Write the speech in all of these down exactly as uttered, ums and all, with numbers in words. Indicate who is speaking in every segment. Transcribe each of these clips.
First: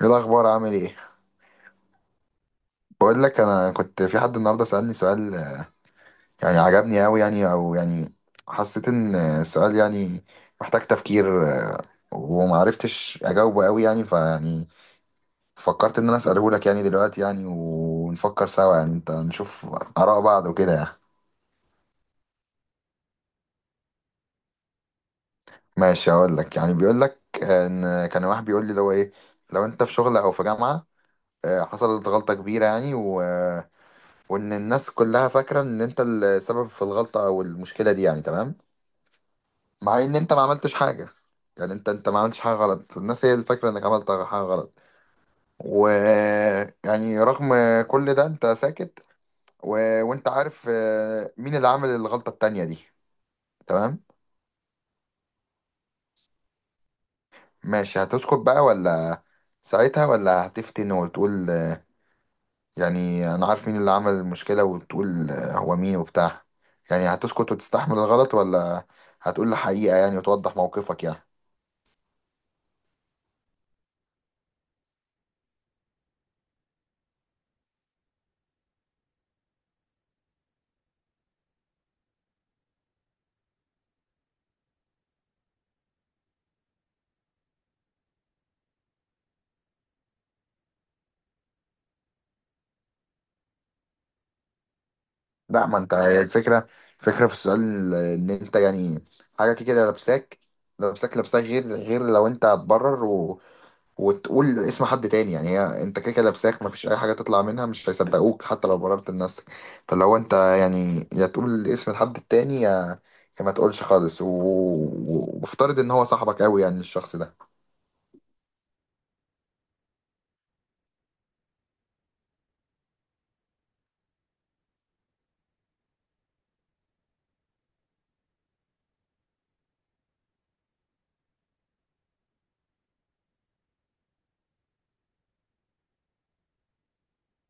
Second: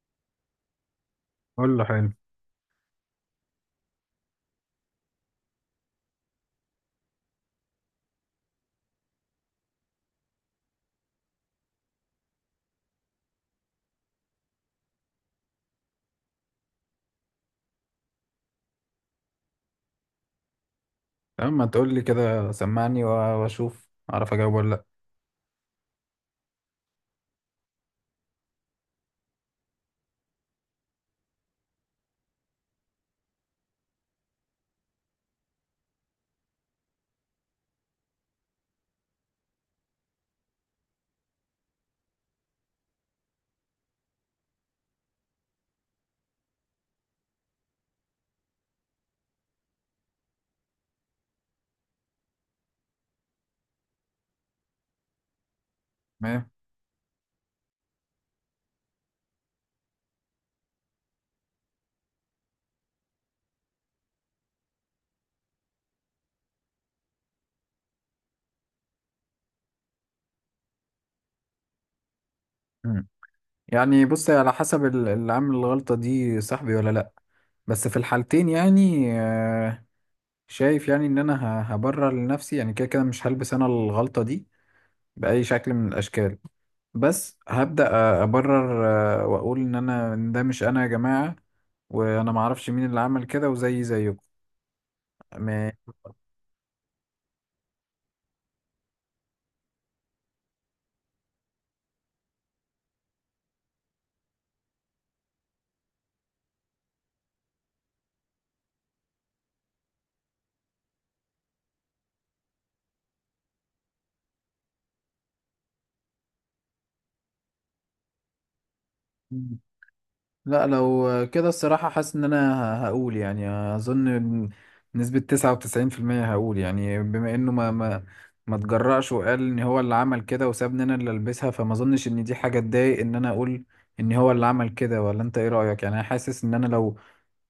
Speaker 1: ايه الاخبار؟ عامل ايه؟
Speaker 2: قول له حلو.
Speaker 1: بقول لك، انا كنت في حد النهارده سالني سؤال، آه، يعني عجبني قوي، يعني او يعني حسيت ان آه، السؤال يعني محتاج تفكير. آه، وما عرفتش اجاوبه قوي يعني، فيعني فكرت ان انا اساله لك يعني دلوقتي، يعني ونفكر سوا، يعني انت نشوف اراء بعض وكده يعني.
Speaker 2: تمام، ما تقول لي كده، سمعني و- واشوف اعرف اجاوب ولا لا.
Speaker 1: ماشي، هقول لك. يعني بيقول لك آه، ان كان واحد بيقول لي اللي هو ايه: لو انت في شغل او في جامعه، آه، حصلت غلطه كبيره يعني، وان الناس كلها فاكره ان انت السبب في الغلطه او المشكله دي يعني، تمام؟ مع ان انت ما عملتش حاجه، يعني انت انت ما عملتش حاجه غلط، الناس هي اللي فاكره انك عملت حاجه غلط، و يعني رغم كل ده انت ساكت، و... وانت عارف آه، مين اللي عمل الغلطه التانية دي، تمام.
Speaker 2: تمام.
Speaker 1: ماشي، هتسكت بقى ولا ساعتها، ولا هتفتن وتقول يعني انا عارف مين اللي عمل المشكلة وتقول آه، هو مين وبتاع؟ يعني هتسكت وتستحمل الغلط، ولا هتقول الحقيقة يعني وتوضح موقفك يعني؟
Speaker 2: مم. يعني بص، على حسب ال- اللي عامل الغلطة دي صاحبي ولا لا. بس في الحالتين يعني آه، شايف يعني ان انا ه- هبرر لنفسي، يعني كده كده مش هلبس انا الغلطة دي بأي شكل من الاشكال. بس هبدأ أ- ابرر آه، واقول ان انا إن ده مش انا يا جماعة، وانا معرفش مين اللي عمل كده وزي زيكم.
Speaker 1: لا،
Speaker 2: ما-
Speaker 1: ما انت هي الفكرة. الفكرة في السؤال آه، ان انت يعني حاجة كده لابساك لابساك لابساك، غير غير لو انت هتبرر وتقول اسم حد تاني، يعني هي انت كده كده لابساك، مفيش اي حاجه تطلع منها، مش هيصدقوك حتى لو بررت لنفسك. فلو انت يعني، يا تقول اسم الحد التاني، يا يا ما تقولش خالص، و- و- وافترض ان هو صاحبك قوي يعني، الشخص ده.
Speaker 2: لا، لو كده الصراحة حاسس إن أنا هقول يعني أظن بنسبة تسعة وتسعين في المية. هقول يعني بما إنه ما ما ما تجرأش وقال إن هو اللي عمل كده وسابني أنا اللي ألبسها، فما أظنش إن دي حاجة تضايق إن أنا أقول إن هو اللي عمل كده. ولا أنت إيه رأيك؟ يعني أنا حاسس إن أنا لو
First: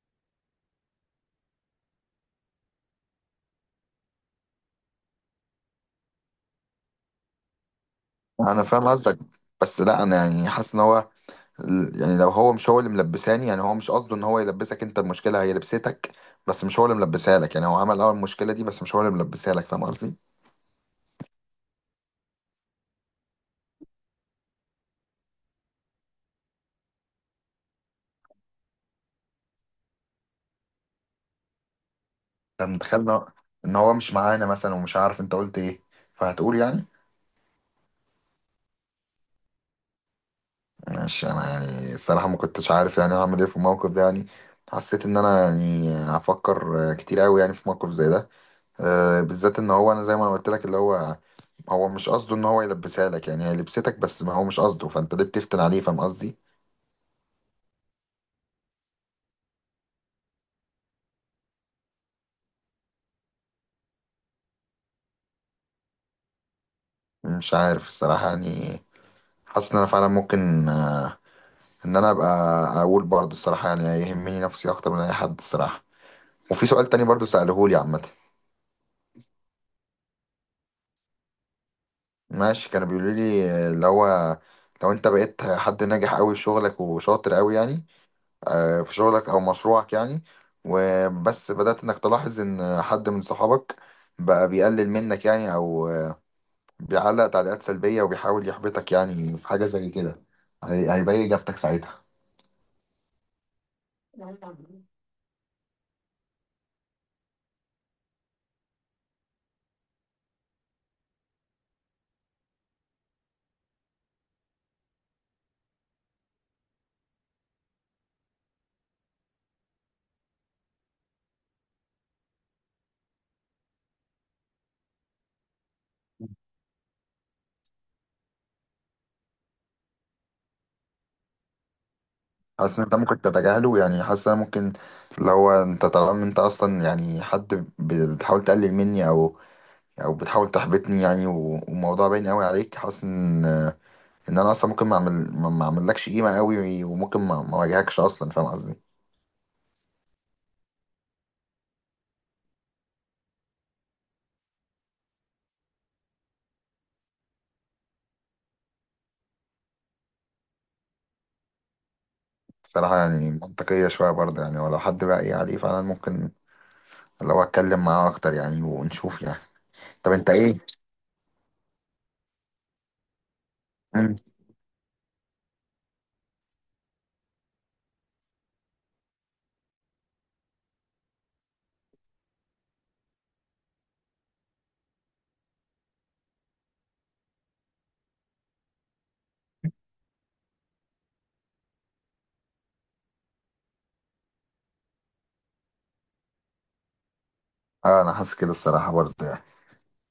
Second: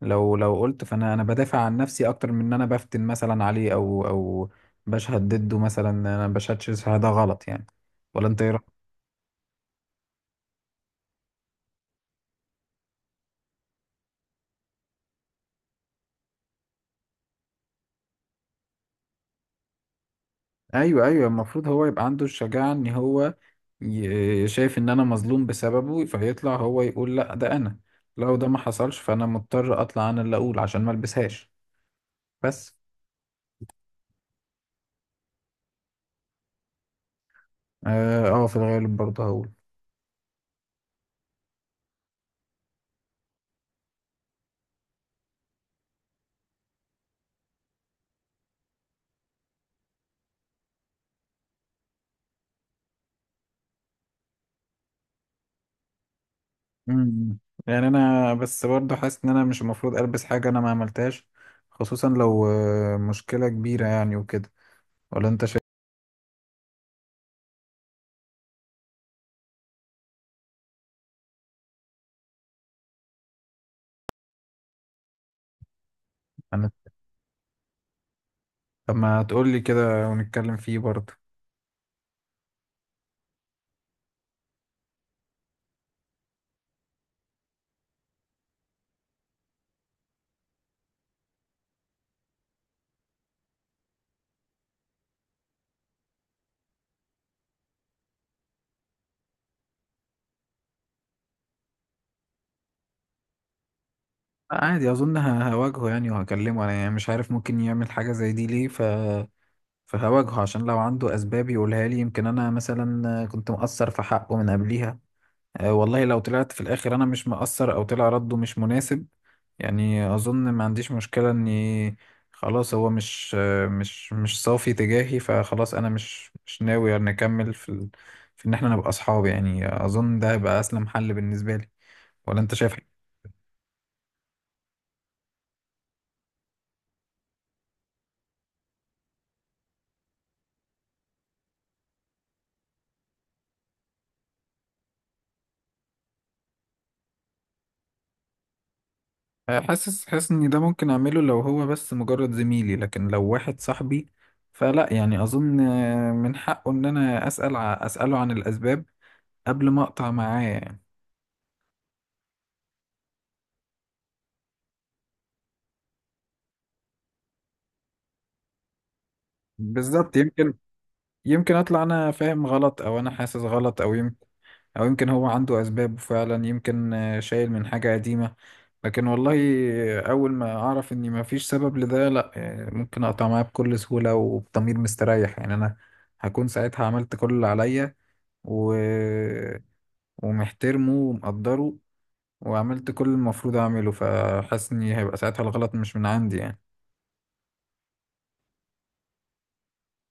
Speaker 2: لو لو قلت، فأنا أنا بدافع عن نفسي أكتر من إن أنا بفتن مثلا عليه، أو أو بشهد ضده، مثلا أنا بشهدش، ده غلط يعني. ولا أنت إيه؟
Speaker 1: انا فاهم قصدك، بس لا، انا يعني حاسس ان هو، ال- يعني لو هو مش هو اللي ملبساني، يعني هو مش قصده ان هو يلبسك انت، المشكله هي لبستك، بس مش هو اللي ملبسها لك. يعني هو عمل اول المشكله دي، بس مش هو اللي ملبسها لك. فاهم قصدي؟
Speaker 2: ايوه ايوه، المفروض هو يبقى عنده الشجاعة ان هو ي- شايف ان انا مظلوم بسببه، فيطلع هو يقول لا ده انا. لو ده ما حصلش فانا مضطر اطلع انا اللي اقول عشان ما البسهاش،
Speaker 1: انت
Speaker 2: بس.
Speaker 1: متخيل ان هو إن هو مش معانا مثلا ومش عارف انت قلت ايه، فهتقول يعني؟
Speaker 2: اه آه، في الغالب برضه هقول.
Speaker 1: ماشي، انا يعني الصراحه ما كنتش عارف يعني هعمل ايه في الموقف ده يعني. حسيت ان انا يعني هفكر كتير قوي يعني في موقف زي ده. أه بالذات ان هو انا، زي ما قلت لك، اللي هو هو مش قصده ان هو يلبسها لك يعني، هي لبستك بس ما هو مش قصده، فانت ليه بتفتن عليه؟ فاهم قصدي؟
Speaker 2: مم. يعني انا بس برضه حاسس ان انا مش المفروض البس حاجة انا ما عملتهاش، خصوصا لو آه، مشكلة كبيرة يعني وكده. ولا انت شايف؟
Speaker 1: مش عارف الصراحه يعني. حاسس ان انا فعلا ممكن، أه ان انا ابقى اقول برضه الصراحه يعني، يهمني نفسي اكتر من اي حد، الصراحه. وفي
Speaker 2: انا
Speaker 1: سؤال تاني برضه سألهولي عامه.
Speaker 2: طب ما تقول لي كده ونتكلم فيه برضه.
Speaker 1: ماشي، كانوا بيقولوا لي آه، اللي هو: لو انت بقيت حد ناجح قوي في شغلك وشاطر قوي يعني، آه، في شغلك او مشروعك يعني، وبس بدأت انك تلاحظ ان حد من صحابك بقى بيقلل منك يعني، او آه، بيعلق تعليقات سلبية وبيحاول يحبطك يعني، في حاجة زي كده، هي- هيبين اجابتك ساعتها؟
Speaker 2: عادي، اظن ه- هواجهه يعني وهكلمه، انا يعني مش عارف ممكن يعمل حاجه زي دي ليه، ف فهواجهه عشان لو عنده اسباب يقولها لي، يمكن انا مثلا كنت مقصر في حقه من قبليها. أه والله، لو طلعت في الاخر انا مش مقصر او طلع رده مش مناسب، يعني اظن ما عنديش مشكله اني خلاص، هو مش مش مش صافي تجاهي، فخلاص انا مش مش ناوي نكمل في ال... في ان احنا نبقى اصحاب، يعني اظن ده هيبقى اسلم حل بالنسبه لي. ولا انت شايف؟
Speaker 1: حاسس ان انت ممكن تتجاهله يعني. حاسس ان أنا ممكن، لو انت طالما انت اصلا يعني حد ب- بتحاول تقلل مني او، او بتحاول تحبطني يعني، و- والموضوع باين قوي عليك، حاسس ان ان انا اصلا ممكن ما اعمل ما ما اعملكش قيمه قوي، وممكن ما ما اواجهكش اصلا. فاهم قصدي؟
Speaker 2: آه، حاسس حاسس ان ده ممكن اعمله لو هو بس مجرد زميلي، لكن لو واحد صاحبي فلا، يعني اظن من حقه ان انا اسال ع- اساله عن الاسباب قبل ما اقطع معاه يعني.
Speaker 1: الصراحه يعني منطقيه شويه برضه يعني، ولو حد بقى ايه عليه فعلا، ممكن لو اتكلم معاه اكتر يعني ونشوف يعني. طب
Speaker 2: بالظبط،
Speaker 1: انت
Speaker 2: يمكن
Speaker 1: ايه؟
Speaker 2: يمكن اطلع انا فاهم غلط، او انا حاسس غلط، او يمكن
Speaker 1: مم.
Speaker 2: او يمكن هو عنده اسباب فعلا، يمكن شايل من حاجة قديمة. لكن والله، اول ما اعرف اني ما فيش سبب لده لا، آه، ممكن اقطع معاه بكل سهولة وبضمير مستريح. يعني انا هكون ساعتها عملت كل اللي عليا و... ومحترمه ومقدره، وعملت كل المفروض اعمله، فحاسس ان هيبقى ساعتها الغلط مش من عندي يعني.
Speaker 1: اه، انا حاسس كده الصراحه برضه يعني.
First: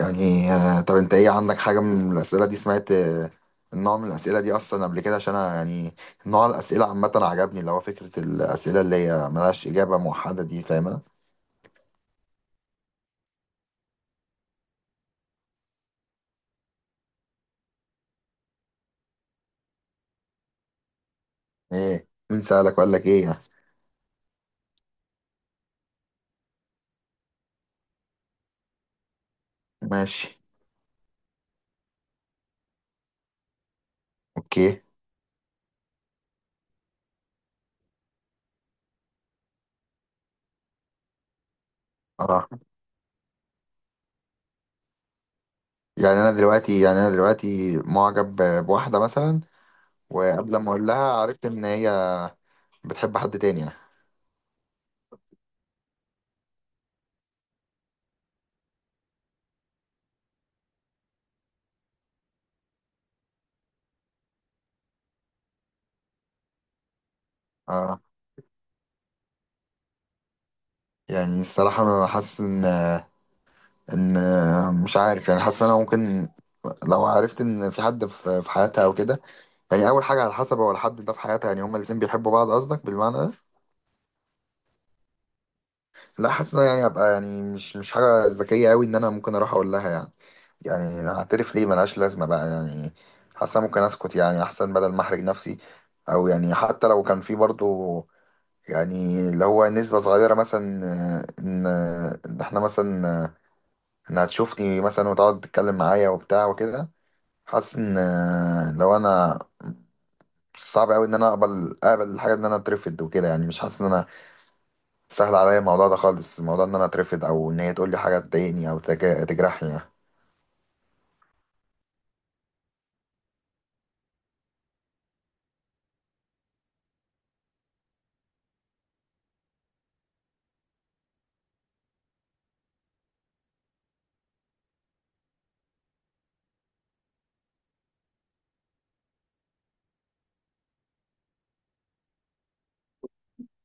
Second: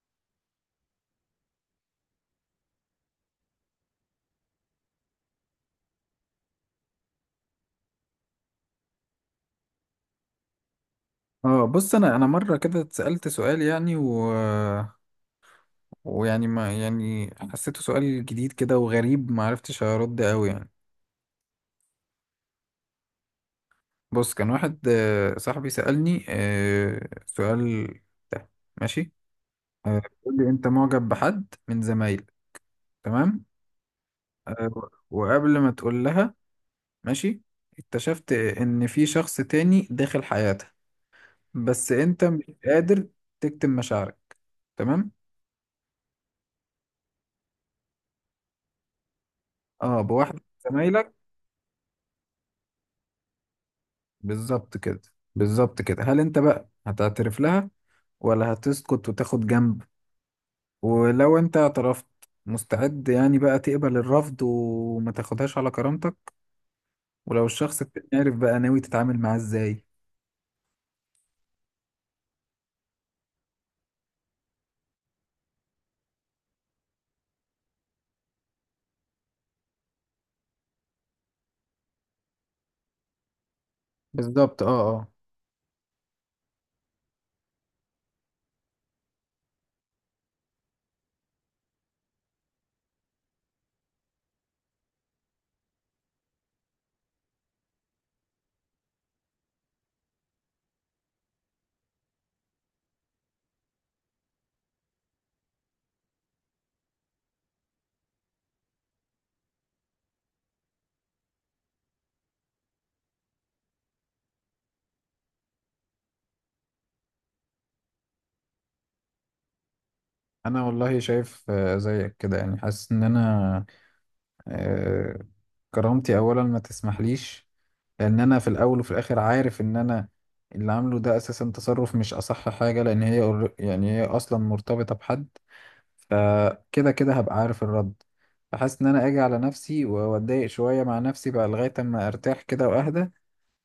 Speaker 1: يعني، آه، طب انت ايه، عندك حاجه من الاسئله دي؟ سمعت آه، النوع من الاسئله دي اصلا قبل كده؟ عشان أنا يعني نوع الاسئله عامه عجبني، اللي هو فكره الاسئله اللي هي ملهاش اجابه موحده دي، فاهم؟
Speaker 2: اه بص، انا انا مره كده اتسالت سؤال يعني و... ويعني ما يعني حسيته سؤال جديد كده وغريب، ما عرفتش ارد قوي يعني.
Speaker 1: ايه، مين سألك وقال لك ايه يعني؟
Speaker 2: بص، كان واحد آه، صاحبي سالني آه، سؤال، ده، ماشي. آه، بيقول
Speaker 1: ماشي،
Speaker 2: لي: انت معجب بحد من زمايلك، تمام. آه،
Speaker 1: اوكي.
Speaker 2: وقبل ما تقول لها، ماشي، اكتشفت ان في شخص تاني داخل حياتها، بس انت مش
Speaker 1: راح.
Speaker 2: قادر تكتم مشاعرك. تمام.
Speaker 1: يعني انا دلوقتي يعني انا دلوقتي معجب ب- بواحدة مثلا،
Speaker 2: اه، بواحد من
Speaker 1: وقبل ما اقول لها
Speaker 2: زمايلك.
Speaker 1: عرفت ان هي بتحب حد تاني يعني.
Speaker 2: بالظبط كده. بالظبط كده، هل انت بقى هتعترف لها ولا هتسكت وتاخد جنب؟ ولو انت اعترفت، مستعد يعني بقى تقبل الرفض وما تاخدهاش على كرامتك؟ ولو الشخص
Speaker 1: اه.
Speaker 2: التاني عارف، بقى ناوي تتعامل معاه ازاي؟
Speaker 1: يعني الصراحة انا حاسس ان، ان مش عارف يعني، حاسس ان انا ممكن، لو عرفت ان في حد في في حياتها او كده. يعني اول حاجة، على حسب، هو الحد ده في حياتها يعني، هما الاتنين بيحبوا بعض قصدك بالمعنى ده؟
Speaker 2: بالظبط، اه اه.
Speaker 1: لا، حاسس إن أنا يعني هبقى، يعني مش مش حاجة ذكية قوي ان انا ممكن اروح اقول لها يعني، يعني هعترف ليه ملهاش لازمة بقى يعني. حاسة ممكن أسكت يعني، أحسن بدل ما أحرج نفسي. أو يعني حتى لو كان في برضو يعني، اللي هو نسبة صغيرة مثلا، آه، إن إن إحنا مثلا، آه، إنها تشوفني مثلا وتقعد تتكلم معايا وبتاع وكده، حاسس إن، آه، لو أنا صعب أوي إن أنا أقبل أقبل الحاجة إن أنا أترفض وكده يعني. مش حاسس إن أنا سهل عليا الموضوع ده خالص، الموضوع إن أنا أترفض، أو إن هي تقول لي حاجة تضايقني أو تجا- تجرحني يعني.
Speaker 2: انا والله شايف آه، زيك كده، يعني حاسس ان انا آه، كرامتي اولا ما تسمحليش، لان انا في الاول وفي الاخر عارف ان انا اللي عامله ده اساسا تصرف مش اصح حاجه، لان هي قر- يعني هي اصلا مرتبطه بحد، فكده كده هبقى عارف الرد. فحاسس ان انا اجي على نفسي واتضايق شويه مع نفسي بقى لغايه اما ارتاح كده واهدى،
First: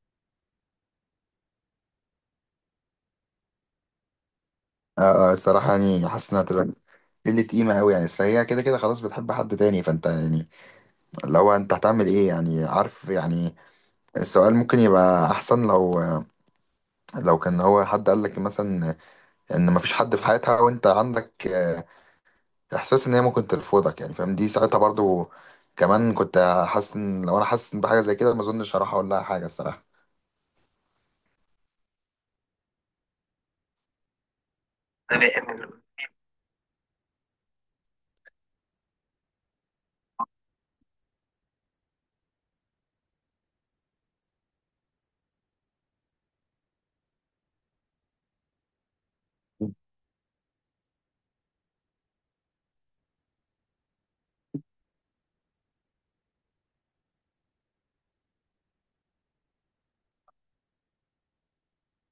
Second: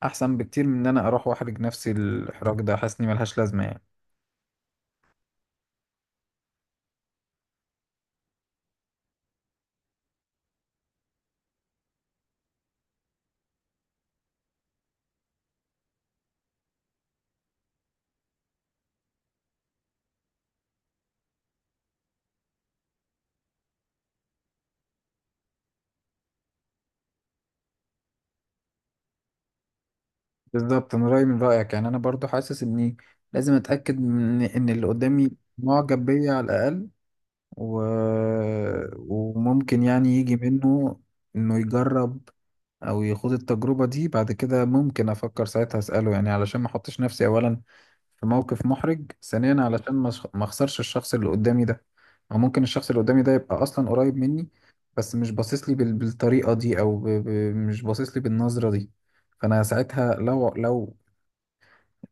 Speaker 2: احسن بكتير من ان انا اروح واحرج نفسي. الاحراج ده حاسس اني ملهاش لازمه يعني.
Speaker 1: اه اه، الصراحة يعني حاسس انها تبقى قلة قيمة أوي يعني. أصل هي كده كده خلاص بتحب حد تاني، فأنت يعني لو أنت هتعمل إيه يعني، عارف يعني. السؤال ممكن يبقى أحسن لو لو كان هو حد قال لك مثلا إن مفيش حد في حياتها وأنت عندك آه، إحساس إن هي ممكن ترفضك يعني، فاهم؟ دي ساعتها برضو كمان كنت حاسس إن لو أنا حاسس بحاجة زي كده، ما أظنش هروح أقول لها حاجة الصراحة.
Speaker 2: بالظبط، انا رايي من رايك، يعني انا برضو حاسس اني لازم اتاكد من ان اللي قدامي معجب بيا على الاقل و... وممكن يعني يجي منه انه يجرب او يخوض التجربة دي، بعد كده ممكن افكر ساعتها اسأله، يعني علشان ما احطش نفسي اولا في موقف محرج، ثانيا علشان ما أش- ما اخسرش الشخص اللي قدامي ده. او ممكن الشخص اللي قدامي ده يبقى اصلا قريب مني، بس مش باصص لي بال... بالطريقة دي، او ب... ب... مش باصص لي بالنظرة دي، فانا ساعتها لو لو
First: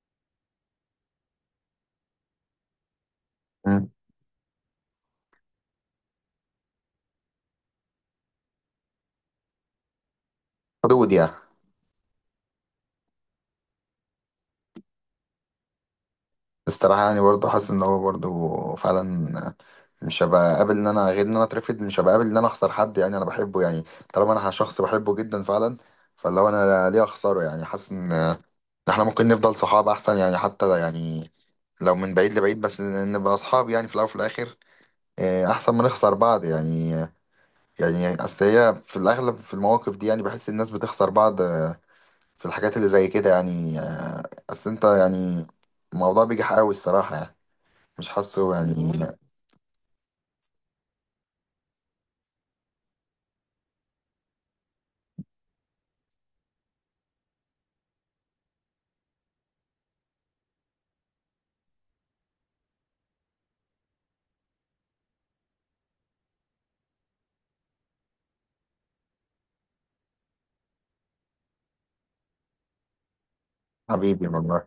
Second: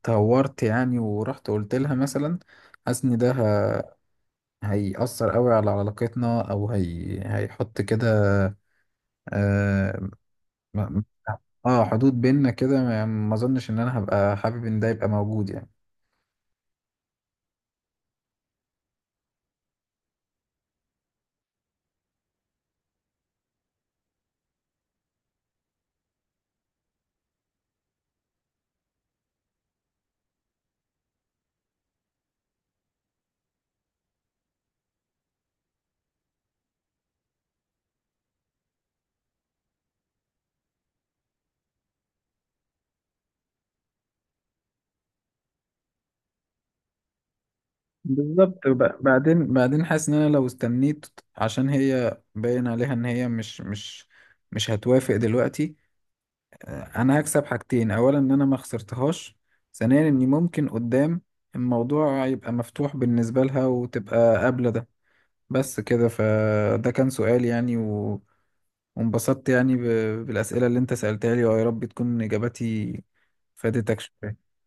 Speaker 2: تهورت يعني ورحت قلت لها مثلا، حاسس ان ده
Speaker 1: مم.
Speaker 2: هيأثر قوي على علاقتنا، او هي هيحط كده اه م-
Speaker 1: حدود يعني.
Speaker 2: آه، حدود بيننا كده، ما ما اظنش ان انا هبقى حابب ان ده يبقى موجود يعني.
Speaker 1: الصراحة يعني برضه حاسس ان هو برضه فعلا مش هبقى قابل ان انا غير ان انا اترفض، مش هبقى قابل ان انا اخسر حد يعني انا بحبه يعني. طالما انا شخص بحبه جدا فعلا، فاللي هو انا ليه اخسره يعني؟ حاسس ان احنا ممكن نفضل صحاب احسن يعني، حتى يعني لو من بعيد لبعيد بس نبقى اصحاب يعني. في الاول وفي الاخر، آه، احسن ما نخسر بعض يعني. يعني اصل هي في الاغلب في المواقف دي يعني، بحس الناس بتخسر بعض آه، في الحاجات اللي زي كده يعني، آه، اصل انت يعني الموضوع بيجي حقاوي الصراحة يعني، مش حاسه
Speaker 2: بالظبط،
Speaker 1: يعني.
Speaker 2: وب- بعدين بعدين حاسس ان انا لو استنيت، عشان هي باين عليها ان هي مش مش مش هتوافق دلوقتي، آه، انا هكسب حاجتين: اولا ان انا ما خسرتهاش، ثانيا اني ممكن قدام الموضوع يبقى مفتوح بالنسبة لها وتبقى قابلة ده. بس كده، فده كان سؤال يعني، وانبسطت يعني ب- بالأسئلة اللي انت سألتها لي، ويا رب تكون إجاباتي فادتك
Speaker 1: حبيبي
Speaker 2: شوية.
Speaker 1: والله.